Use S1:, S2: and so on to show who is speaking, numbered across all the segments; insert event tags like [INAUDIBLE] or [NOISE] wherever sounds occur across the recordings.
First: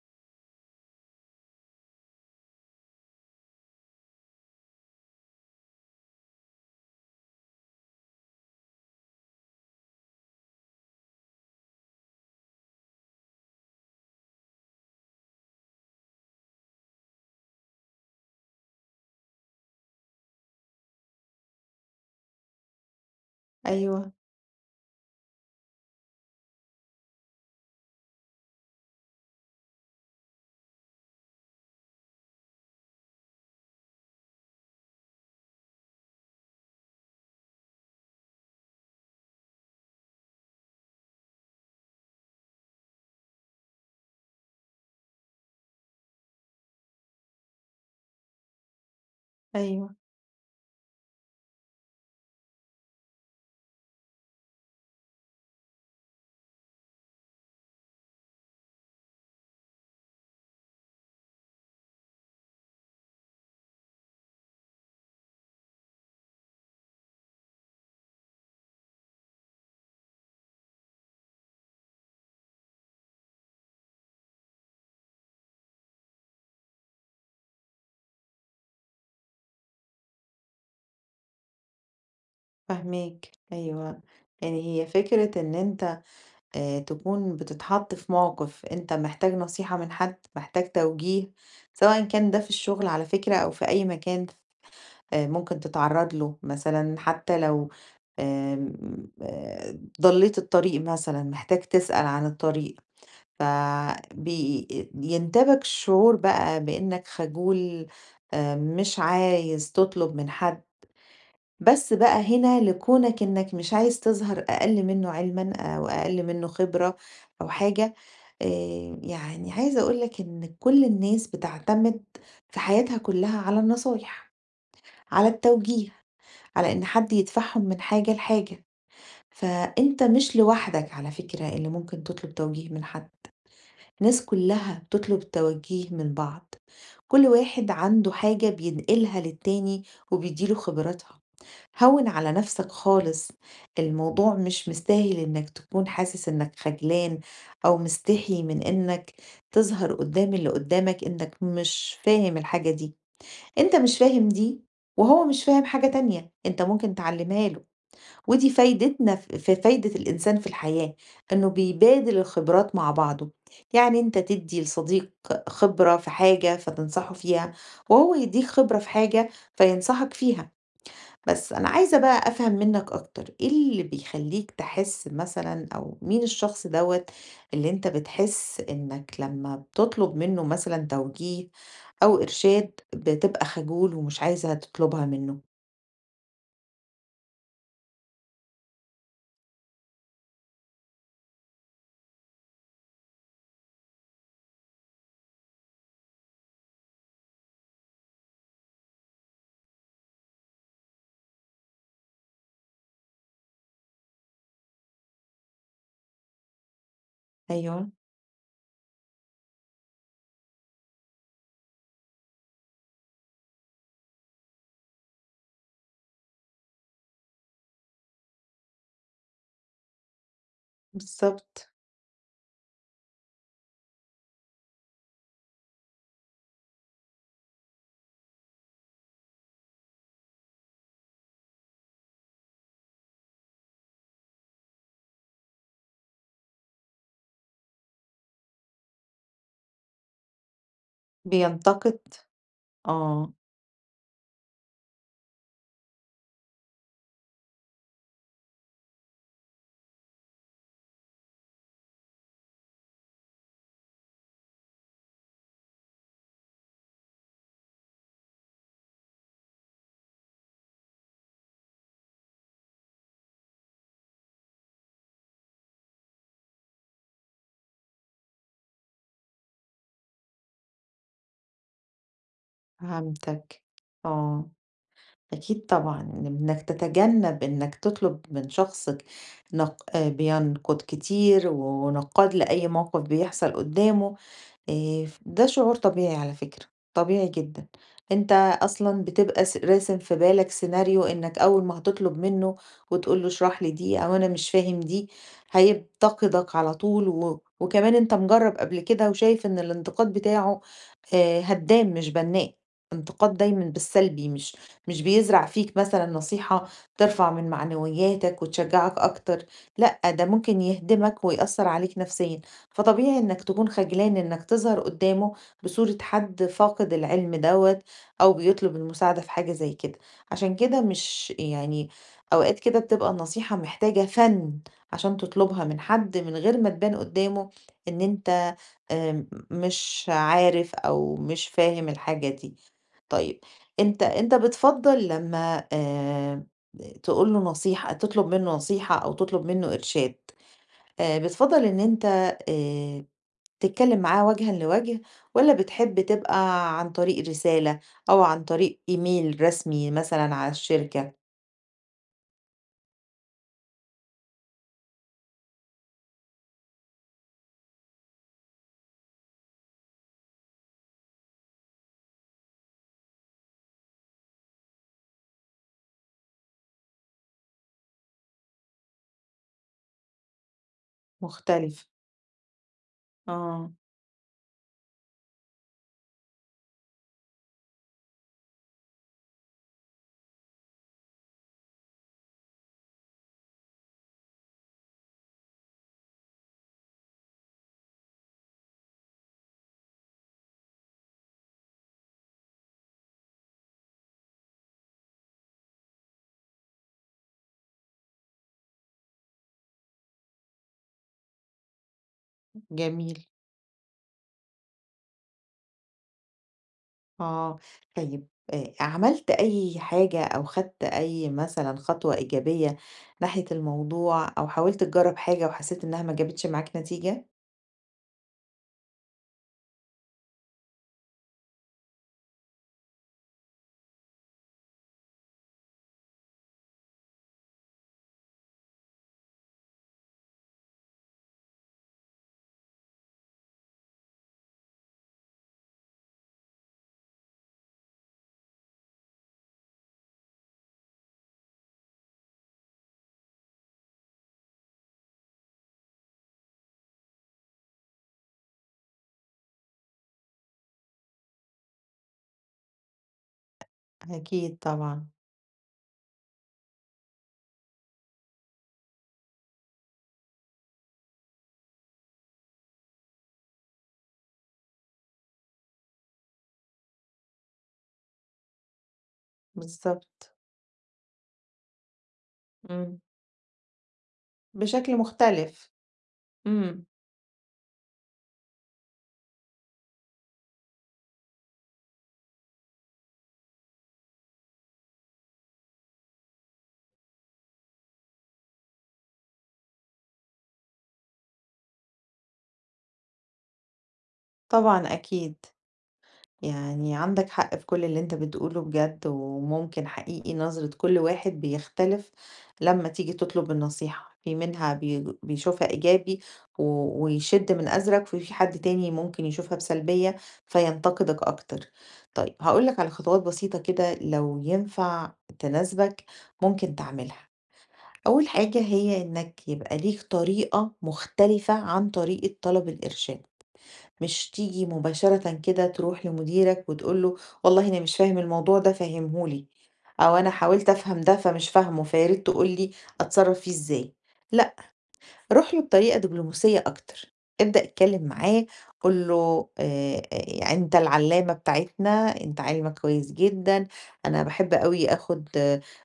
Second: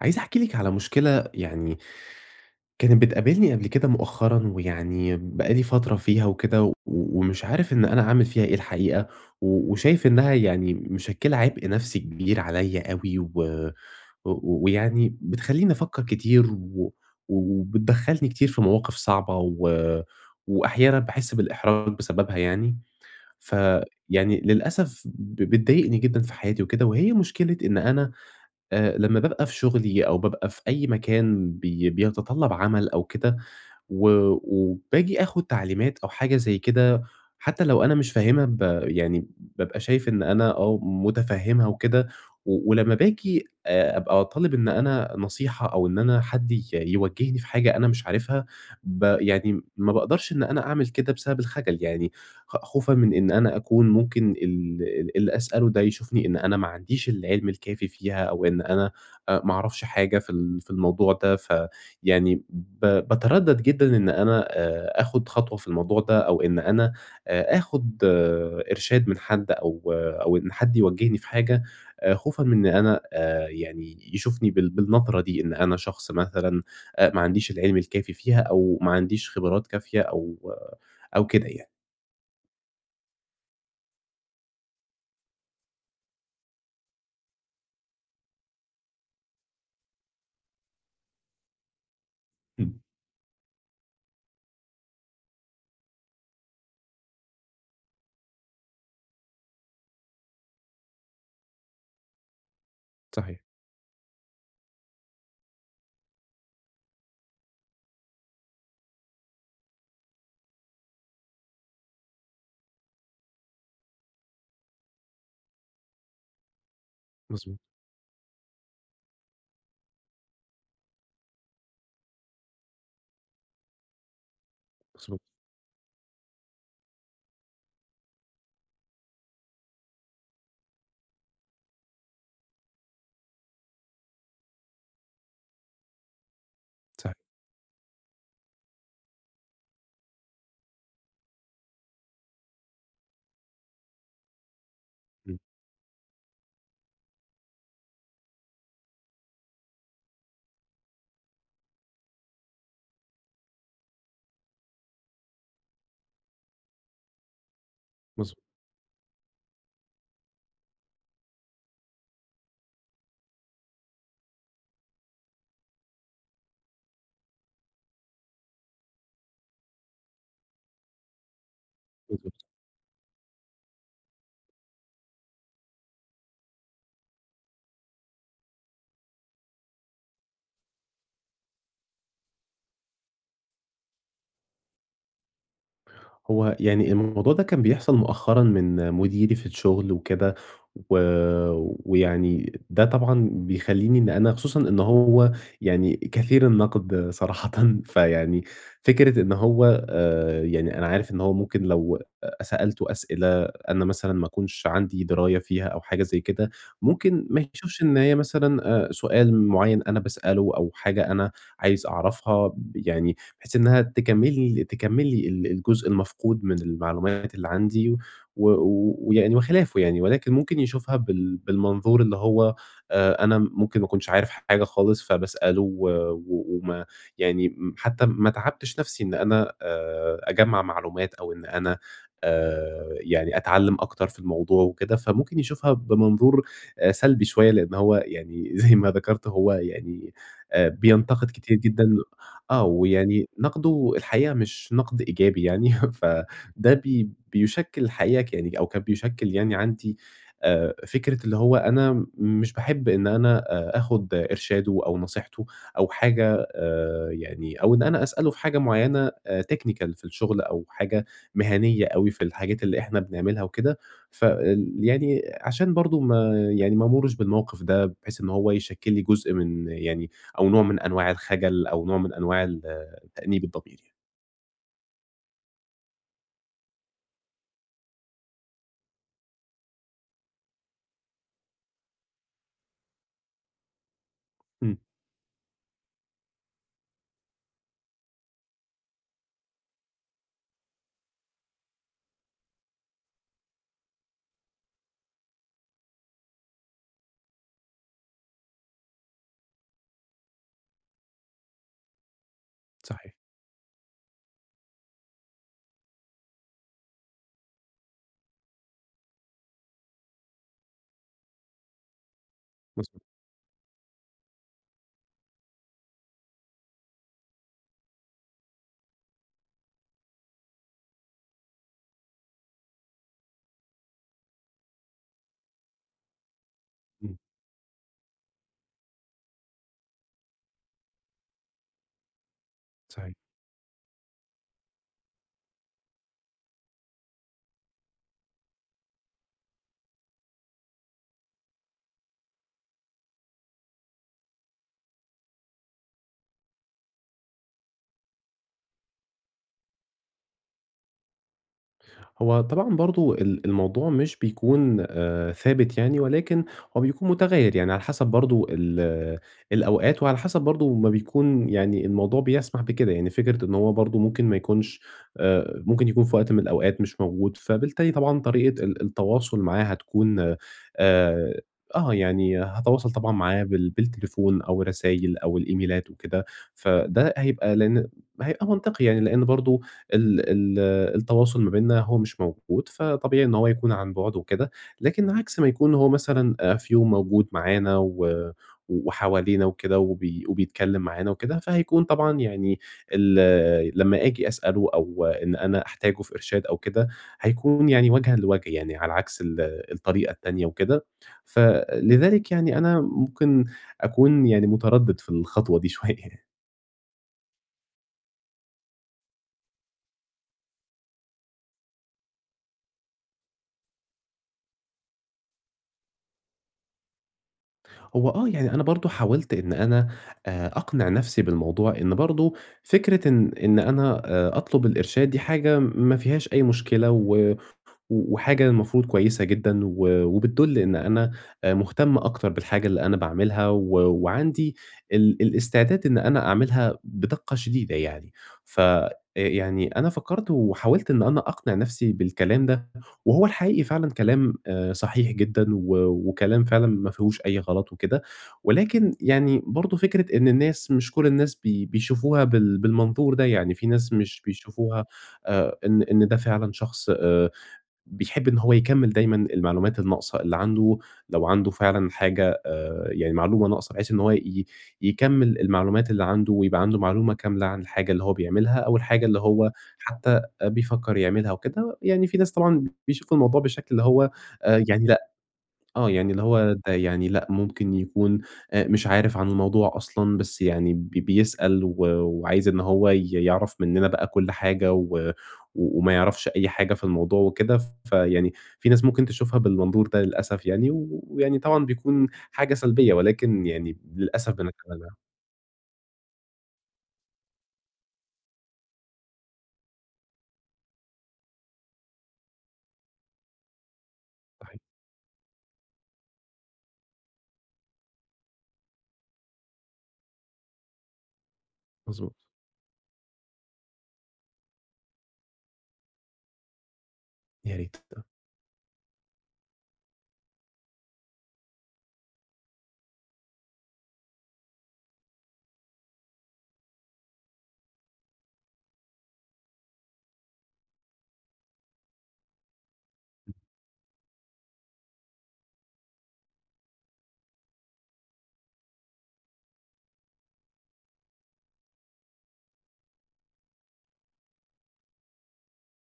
S1: عايز أحكي لِك على مشكلة يعني كانت بتقابلني قبل كده مؤخرًا، ويعني بقى لي فترة فيها وكده، و ومش عارف إن أنا أعمل فيها إيه الحقيقة، و وشايف إنها يعني مشكلة عبء نفسي كبير عليّا أوي، و و ويعني بتخلّيني أفكّر كتير، و وبتدخّلني كتير في مواقف صعبة، و وأحيانًا باحس بالإحراج بسببها يعني،
S2: أيوه،
S1: فيعني للأسف بتضايقني جدًا في حياتي وكده، وهي مشكلة إن أنا لمّا بابقى في شغلي أو بابقى في أي مكان بيتطلّب عمل أو كده، و وباجي آخُد تعليمات أو حاجة زي كده، حتى لو أنا مش فاهمها يعني بابقى شايف إن أنا آه مُتفهِّمها وكده، و ولمّا باجي أبقى طالب إن أنا نصيحة أو إن أنا حد يوجّهني في حاجة أنا مش عارفها، يعني ما
S2: أيوه،
S1: باقدرش إن أنا أعمل كده بسبب الخجل، يعني خوفًا من إن أنا أكون ممكن ال ال اللي أسأله ده يشوفني إن أنا ما عنديش العلم الكافي فيها أو إن أنا ما أعرفش حاجة في الموضوع ده. يعني باتردد جدًا إن أنا آخُد خطوة في الموضوع ده أو إن أنا آخُد إرشاد من حد أو إن حد يوجّهني في حاجة، خوفًا من إن أنا يعني يشوفني بالنظرة دي إن أنا شخص مثلًا ما عنديش العلم الكافي فيها أو ما عنديش خبرات كافية أو كده يعني.
S2: فاهماك، أيوه. يعني هي فكرة إن أنت تكون بتتحَط في موقِف أنت محتاج نصيحة من حد، محتاج توجيه، سواء كان ده في
S1: إمم.
S2: الشغل على فكرة أو في أي مكان ممكن تتعرّض له، مثلًا حتى لو آمم ضلّيت الطريق مثلًا، محتاج تسأل عن الطريق، ف
S1: صحيح.
S2: بي ينتابك شعور بقى بإنّك خجول، مش عايز تطلب من حد. بس بقى هنا لكونك إنك مش عايز تظهر أقل منه علمًا أو أقل منه خبرة أو
S1: مضبوط،
S2: حاجة، يعني عايزة أقول لك إن كل الناس بتعتمد في حياتها كلها على النصايح،
S1: مضبوط.
S2: على التوجيه، على إن حد يدفعهم من حاجة لحاجة، فأنت مش لوحدك على فكرة اللي ممكن تطلب توجيه من حد. ناس كلها بتطلب توجيه من بعض.
S1: صحيح.
S2: كل واحد عنده حاجة بينقلها للتاني وبيديله خبراتها. هون على نفسك خالص. الموضوع مش مستاهل
S1: إمم.
S2: انك تكون حاسس انك خجلان او مستحي من انك تظهر قدام اللي قدامك انك مش فاهم الحاجة دي. انت مش فاهم دي وهو مش فاهم حاجة تانية انت ممكن تعلمها له.
S1: مضبوط،
S2: ودي فايدتنا في فايدة الإنسان في الحياة، إنه بيبادل الخبرات مع بعضه، يعني أنت تدّي لصديق خبرة في حاجة فتنصحه فيها، وهو يدّيك خبرة في حاجة فينصحك فيها، بس أنا عايزة بقى
S1: مضبوط.
S2: أفهم منّك أكتر، إيه اللي بيخلّيك تحس مثلًا أو مين الشخص دوّة اللي أنت بتحس إنّك لمّا بتطلب منّه مثلًا توجيه أو إرشاد بتبقى خجول ومش عايزة تطلبها منّه؟
S1: هو يعني الموضوع ده كان بيحصل مؤخرًا من مديري في الشغل وكده، و ويعني ده طبعًا بيخلّيني إن أنا خصوصًا إن هو يعني كثير النقد صراحةً، [LAUGHS] فيعني فكرة إن هو يعني أنا عارف إن هو ممكن لو سألته أسئلة أنا مثلًا ما أكونش عندي دراية فيها أو حاجة زي كده، ممكن ما يشوفش
S2: أيوه،
S1: إن هي مثلًا سؤال معيّن أنا باسأله أو حاجة أنا عايز أعرفها، يعني بحيث إنها تكمّل تكمّل لي الجزء المفقود من المعلومات اللي عندي و و ويعني وخلافه يعني، ولكن ممكن يشوفها بال
S2: بالضبط،
S1: بالمنظور اللي هو أنا ممكن ما أكونش عارف حاجة خالص فباسأله و و وما يعني حتى ما تعبتش نَفْسي إن أنا أجمّع معلومات أو إن أنا يعني أتعلّم أكتر في الموضوع وكده، فممكن يشوفها بمنظور سلبي شوية لإن هو يعني [LAUGHS] زي ما ذكرت هو يعني بينتقد كتير جدًا.
S2: بينتقد.
S1: آه، ويعني
S2: آه،
S1: نقده الحقيقة مش نقد إيجابي يعني [LAUGHS] فده بيشكِّل الحقيقة يعني أو كان بيشكِّل يعني عندي فكرة اللي هو أنا مش باحب إن أنا آخُد إرشاده أو نصيحته أو حاجة، يعني أو إن أنا أسأله في حاجة معيّنة technical في الشغل أو حاجة مهنية أوي في الحاجات اللي إحنا بنعملها وكده، يعني عشان برضه ما يعني ما أمُرّش بالموقف ده بحيث إن هو يشكِّل لي جزء من يعني أو نوع من أنواع الخجل أو نوع من أنواع تأنيب
S2: فهمتك،
S1: الضمير يعني.
S2: آه، أكيد طبعًا إنك تتجنب إنك تطلب من شخصك نق آه، بينقد كتير ونقاد لأي موقف بيحصل قدامه.
S1: إمم.
S2: ف ده شعور طبيعي على فكرة، طبيعي جدًا. أنت أصلًا بتبقى راسم في بالك سيناريو إنك أول ما هتطلب منّه وتقول له اشرح لي دي أو أنا مش فاهم دي، هينتقدك على طول و وكمان أنت مجرّب قبل كده وشايف إن الانتقاد بتاعه هدّام مش بنّاء،
S1: صحيح.
S2: انتقاد دايمًا بالسلبي مش بيزرع فيك مثلًا نصيحة ترفع من معنوياتك وتشجّعك أكتر، لأ ده ممكن يهدمك ويأثّر عليك نفسيًا.
S1: مضبوط.
S2: فطبيعي إنك تكون خجلان إنك تظهر قدامه بصورة حد فاقد العلم دوّة أو بيطلب المساعدة في حاجة زي كده، عشان كده مش يعني أوقات كده بتبقى النصيحة محتاجة فَن عشان تطلبها من حد من غير ما تبان
S1: إمم.
S2: قدامه إن أنت مش عارف أو مش فاهم الحاجة دي.
S1: صحيح.
S2: طيب أنت بتفضّل لمّا تقول له نصيحة تطلب منه نصيحة أو تطلب منه إرشاد، بتفضّل إن أنت آآ تتكلم معاه وجهًا لوجه، والّا بتحب تبقى عن طريق رسالة أو عن طريق إيميل رسمي مثلًا على الشركة؟
S1: هو طبعًا برضه الموضوع مش بيكون ثابت يعني، ولكن هو بيكون متغيّر، يعني على حسب برضه الأوقات، وعلى حسب برضه ما بيكون يعني الموضوع بيسمح بكده، يعني فكرة إن هو برضه ممكن ما يكونش ممكن يكون في وقت من الأوقات مش موجود، فبالتالي طبعًا طريقة التواصل معاه هتكون آه،
S2: مختلف،
S1: يعني هاتواصل طبعًا معاه بال
S2: آه،
S1: بالتليفون أو الرسايل أو الإيميلات وكده، فده هيبقى لإن هيبقى منطقي يعني، لإن برضه ال ال التواصل ما بيننا هو مش موجود، فطبيعي إن هو يكون عن بُعد وكده، لكن عكس ما يكون هو مثلًا في يوم موجود معانا و وحوالينا وكده وبيتكلّم معانا وكده، فهيكون طبعًا يعني لمّا آجي أسأله أو إن أنا أحتاجه في إرشاد أو كده، هيكون يعني وجهًا لوجه يعني على عكس الطريقة التانية وكده، فلذلك يعني أنا
S2: جميل.
S1: ممكن أكون يعني متردد في الخطوة دي [LAUGHS] شوية.
S2: آه، طيب عملت أي حاجة أو خدت أي مثلًا خطوة إيجابية ناحية الموضوع، أو حاولت تجرّب حاجة وحسيت إنها ما جابتش معاك نتيجة؟
S1: هو آه، يعني أنا برضه حاولت إن أنا أقنع نَفْسي بالموضوع، إن برضه فكرة إن أنا أطلب الإرشاد دي حاجة ما فيهاش أي مشكلة و و وحاجة المفروض كويسة جدًا و وبتدُل إن أنا مهتم أكتر بالحاجة اللي أنا باعملها و وعندي الاستعداد إن أنا أعملها بدقة شديدة يعني. ف يعني أنا فكّرت وحاولت إن أنا أقنع نَفْسي بالكلام ده، وهو الحقيقي فعلًا كلام صحيح جدًا و وكلام فعلًا ما فيهوش أي غلط وكده، ولكن يعني برضه فكرة إن الناس مش كل الناس بيشوفوها بالمنظور ده، يعني في ناس مش
S2: أكيد
S1: بيشوفوها
S2: طبعًا،
S1: إن ده فعلًا شخص بيحب إن هو يكمّل دايمًا المعلومات الناقصة اللي عنده، لو عنده فعلًا حاجة يعني معلومة ناقصة بحيث إن هو يكمّل المعلومات اللي عنده ويبقى عنده معلومة كاملة عن الحاجة اللي هو بيعملها أو الحاجة اللي هو حتى
S2: بالضبط،
S1: بيفكّر يعملها وكده. يعني في ناس طبعًا
S2: إمم،
S1: بيشوفوا الموضوع بالشكل اللي هو يعني
S2: بشكل
S1: لأ،
S2: مختلف،
S1: يعني اللي هو ده
S2: إمم،
S1: يعني لأ، ممكن يكون مش عارف عن الموضوع أصلًا، بس يعني بيسأل و وعايز إن هو يعرف مننا بقى كل حاجة و و- وما يعرفش أي حاجة في الموضوع وكده، فيعني في ناس ممكن تشوفها بالمنظور ده للأسف يعني، و- ويعني طبعًا بيكون حاجة سلبية، ولكن يعني للأسف
S2: طبعًا
S1: بنتجنبها.
S2: أكيد. يعني عندك حق في كل اللي انت بتقوله بجد وممكن حقيقي نظرة كل واحد بيختلف لما تيجي تطلب النصيحة في
S1: صحيح.
S2: منها بيشوفها إيجابي و- ويشد من أزرك وفي حد تاني ممكن يشوفها بسلبية فينتقدك أكتر.
S1: مضبوط.
S2: طيب هقولك على خطوات بسيطة كده لو ينفع تناسبك ممكن تعملها.
S1: يا ريت، آه.
S2: أول حاجة هي إنك يبقى ليك طريقة مختلفة عن طريقة طلب الإرشاد مش تيجي مباشرةً كده تروح لمديرك وتقول له والله أنا مش فاهم الموضوع ده فهمه لي، أو أنا حاولت أفهم ده فمش فاهمه فياريت تقول لي أتصرّف فيه إزاي. لأ روح له بطريقة دبلوماسية أكتر، ابدأ اتكلم معاه قُل له أنت العلّامة بتاعتنا، أنت علمك كويس جدًا، أنا باحب أوي آخُد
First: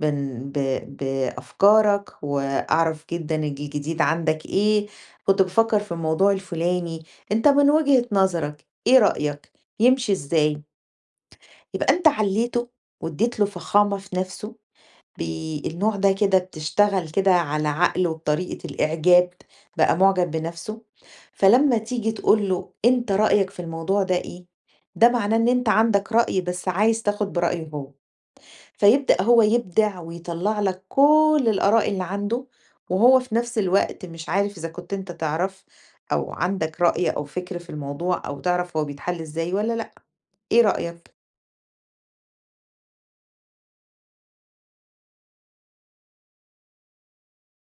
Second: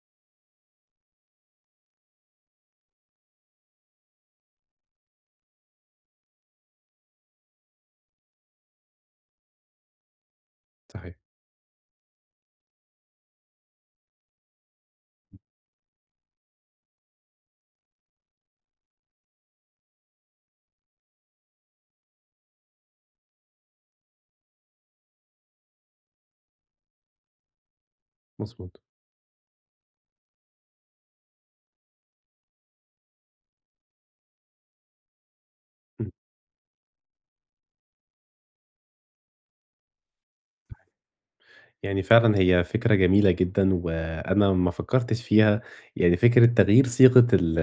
S2: من بأفكارك وأعرف جدًا الجديد عندك إيه، كنت بافكّر في الموضوع الفلاني، أنت من وجهة نظرك إيه رأيك، يمشي إزاي؟
S1: صحيح.
S2: يبقى أنت علّيته وادّيت له فخامة في نَفْسه النوع ده كده بتشتغل كده على عقله بطريقة الإعجاب، بقى مُعجب بنَفْسه، فلمّا تيجي تقول له أنت رأيك في الموضوع ده إيه، ده معناه إن أنت عندك رأي بس عايز تاخد برأيه هو،
S1: مضبوط.
S2: فيبدأ هو يبدع ويطلّع لك كل الآراء اللي عنده، وهو في نَفْس الوقت مش عارف إذا كنت أنت تعرف
S1: إمم.
S2: أو عندك رأي أو فكر في الموضوع أو تعرف هو بيتحل إزاي والّا لأ، إيه رأيك؟
S1: يعني فعلًا هي فكرة جميلة جدًا، وأنا ما فكّرتش فيها، يعني فكرة تغيير صيغة ال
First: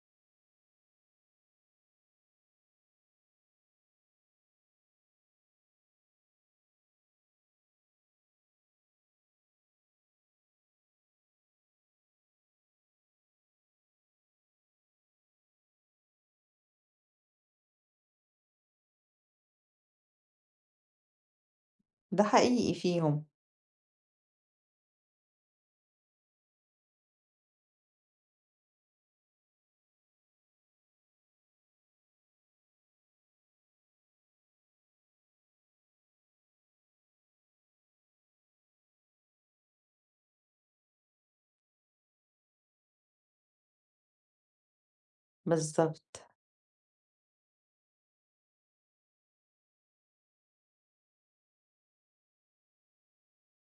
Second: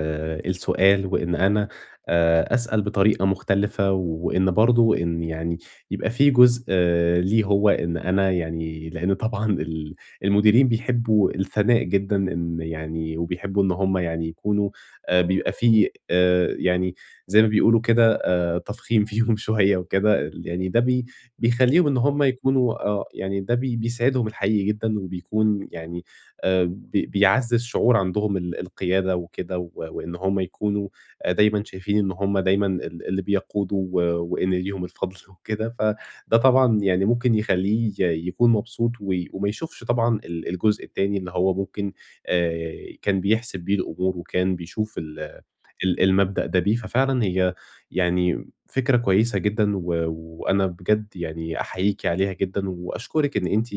S1: السؤال، وإن أنا أسأل بطريقة مختلفة، وإن برضه إن يعني يبقى في جزء، ليه هو إن أنا يعني لإن طبعًا المديرين بيحبّوا الثناء جدًا، إن يعني وبيحبّوا إن هُم يعني يكونوا بيبقى في يعني زي ما بيقولوا كده آه، تفخيم [LAUGHS] فيهم شوية وكده، يعني ده بيخلّيهم إن هم
S2: ده حقيقي
S1: يكونوا،
S2: فيهم،
S1: يعني ده بيساعدهم الحقيقي جدًا وبيكون يعني بي بيعزّز شعور عندهم القيادة وكده و وإن هم يكونوا دايمًا شايفين إن هم دايمًا اللي بيقودوا و وإن ليهم الفضل [LAUGHS] وكده، فده طبعًا يعني ممكن يخلّيه يكون مبسوط وي وما يشوفش طبعًا الجزء التاني اللي هو ممكن آآ كان بيحسب بيه الأمور وكان بيشوف ال ال
S2: بالضبط،
S1: المبدأ ده بيه، ففعلًا هي يعني فكرة كويسة جدًا و وأنا بجد يعني أحييكِ عليها جدًا وأشكرِك إن أنتِ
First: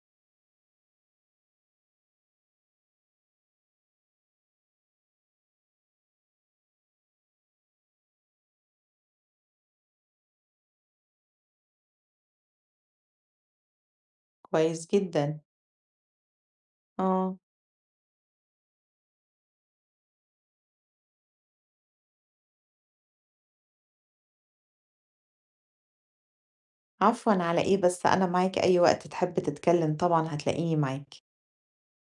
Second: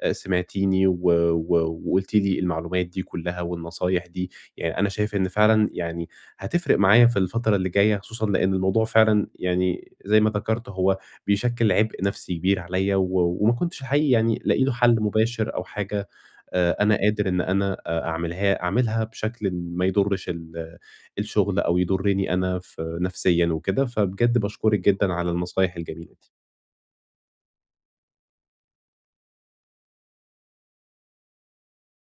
S1: سمعتيني و و وقُلتِ لي المعلومات دي كلّها والنصايح دي، يعني أنا شايف إن فعلًا يعني هتفرق معايا في الفترة اللي جاية، خصوصًا لإن الموضوع فعلًا يعني زي ما ذكرت هو بيشكِّل عبء نفسي كبير عليّا و وما كنتش الحقيقي يعني لاقي له
S2: كويس
S1: حل
S2: جدًا،
S1: مباشر أو حاجة أنا قادر
S2: آه.
S1: إن أنا أ أعملها أعملها بشكل ما يضرّش الشغل أو يضرّني أنا في نفسيًا وكده، فبجد باشكرِك جدًا على النصايح الجميلة دي.
S2: عفوًا على إيه بس أنا معاك أي وقت تحب تتكلم طبعًا هتلاقيني معاك.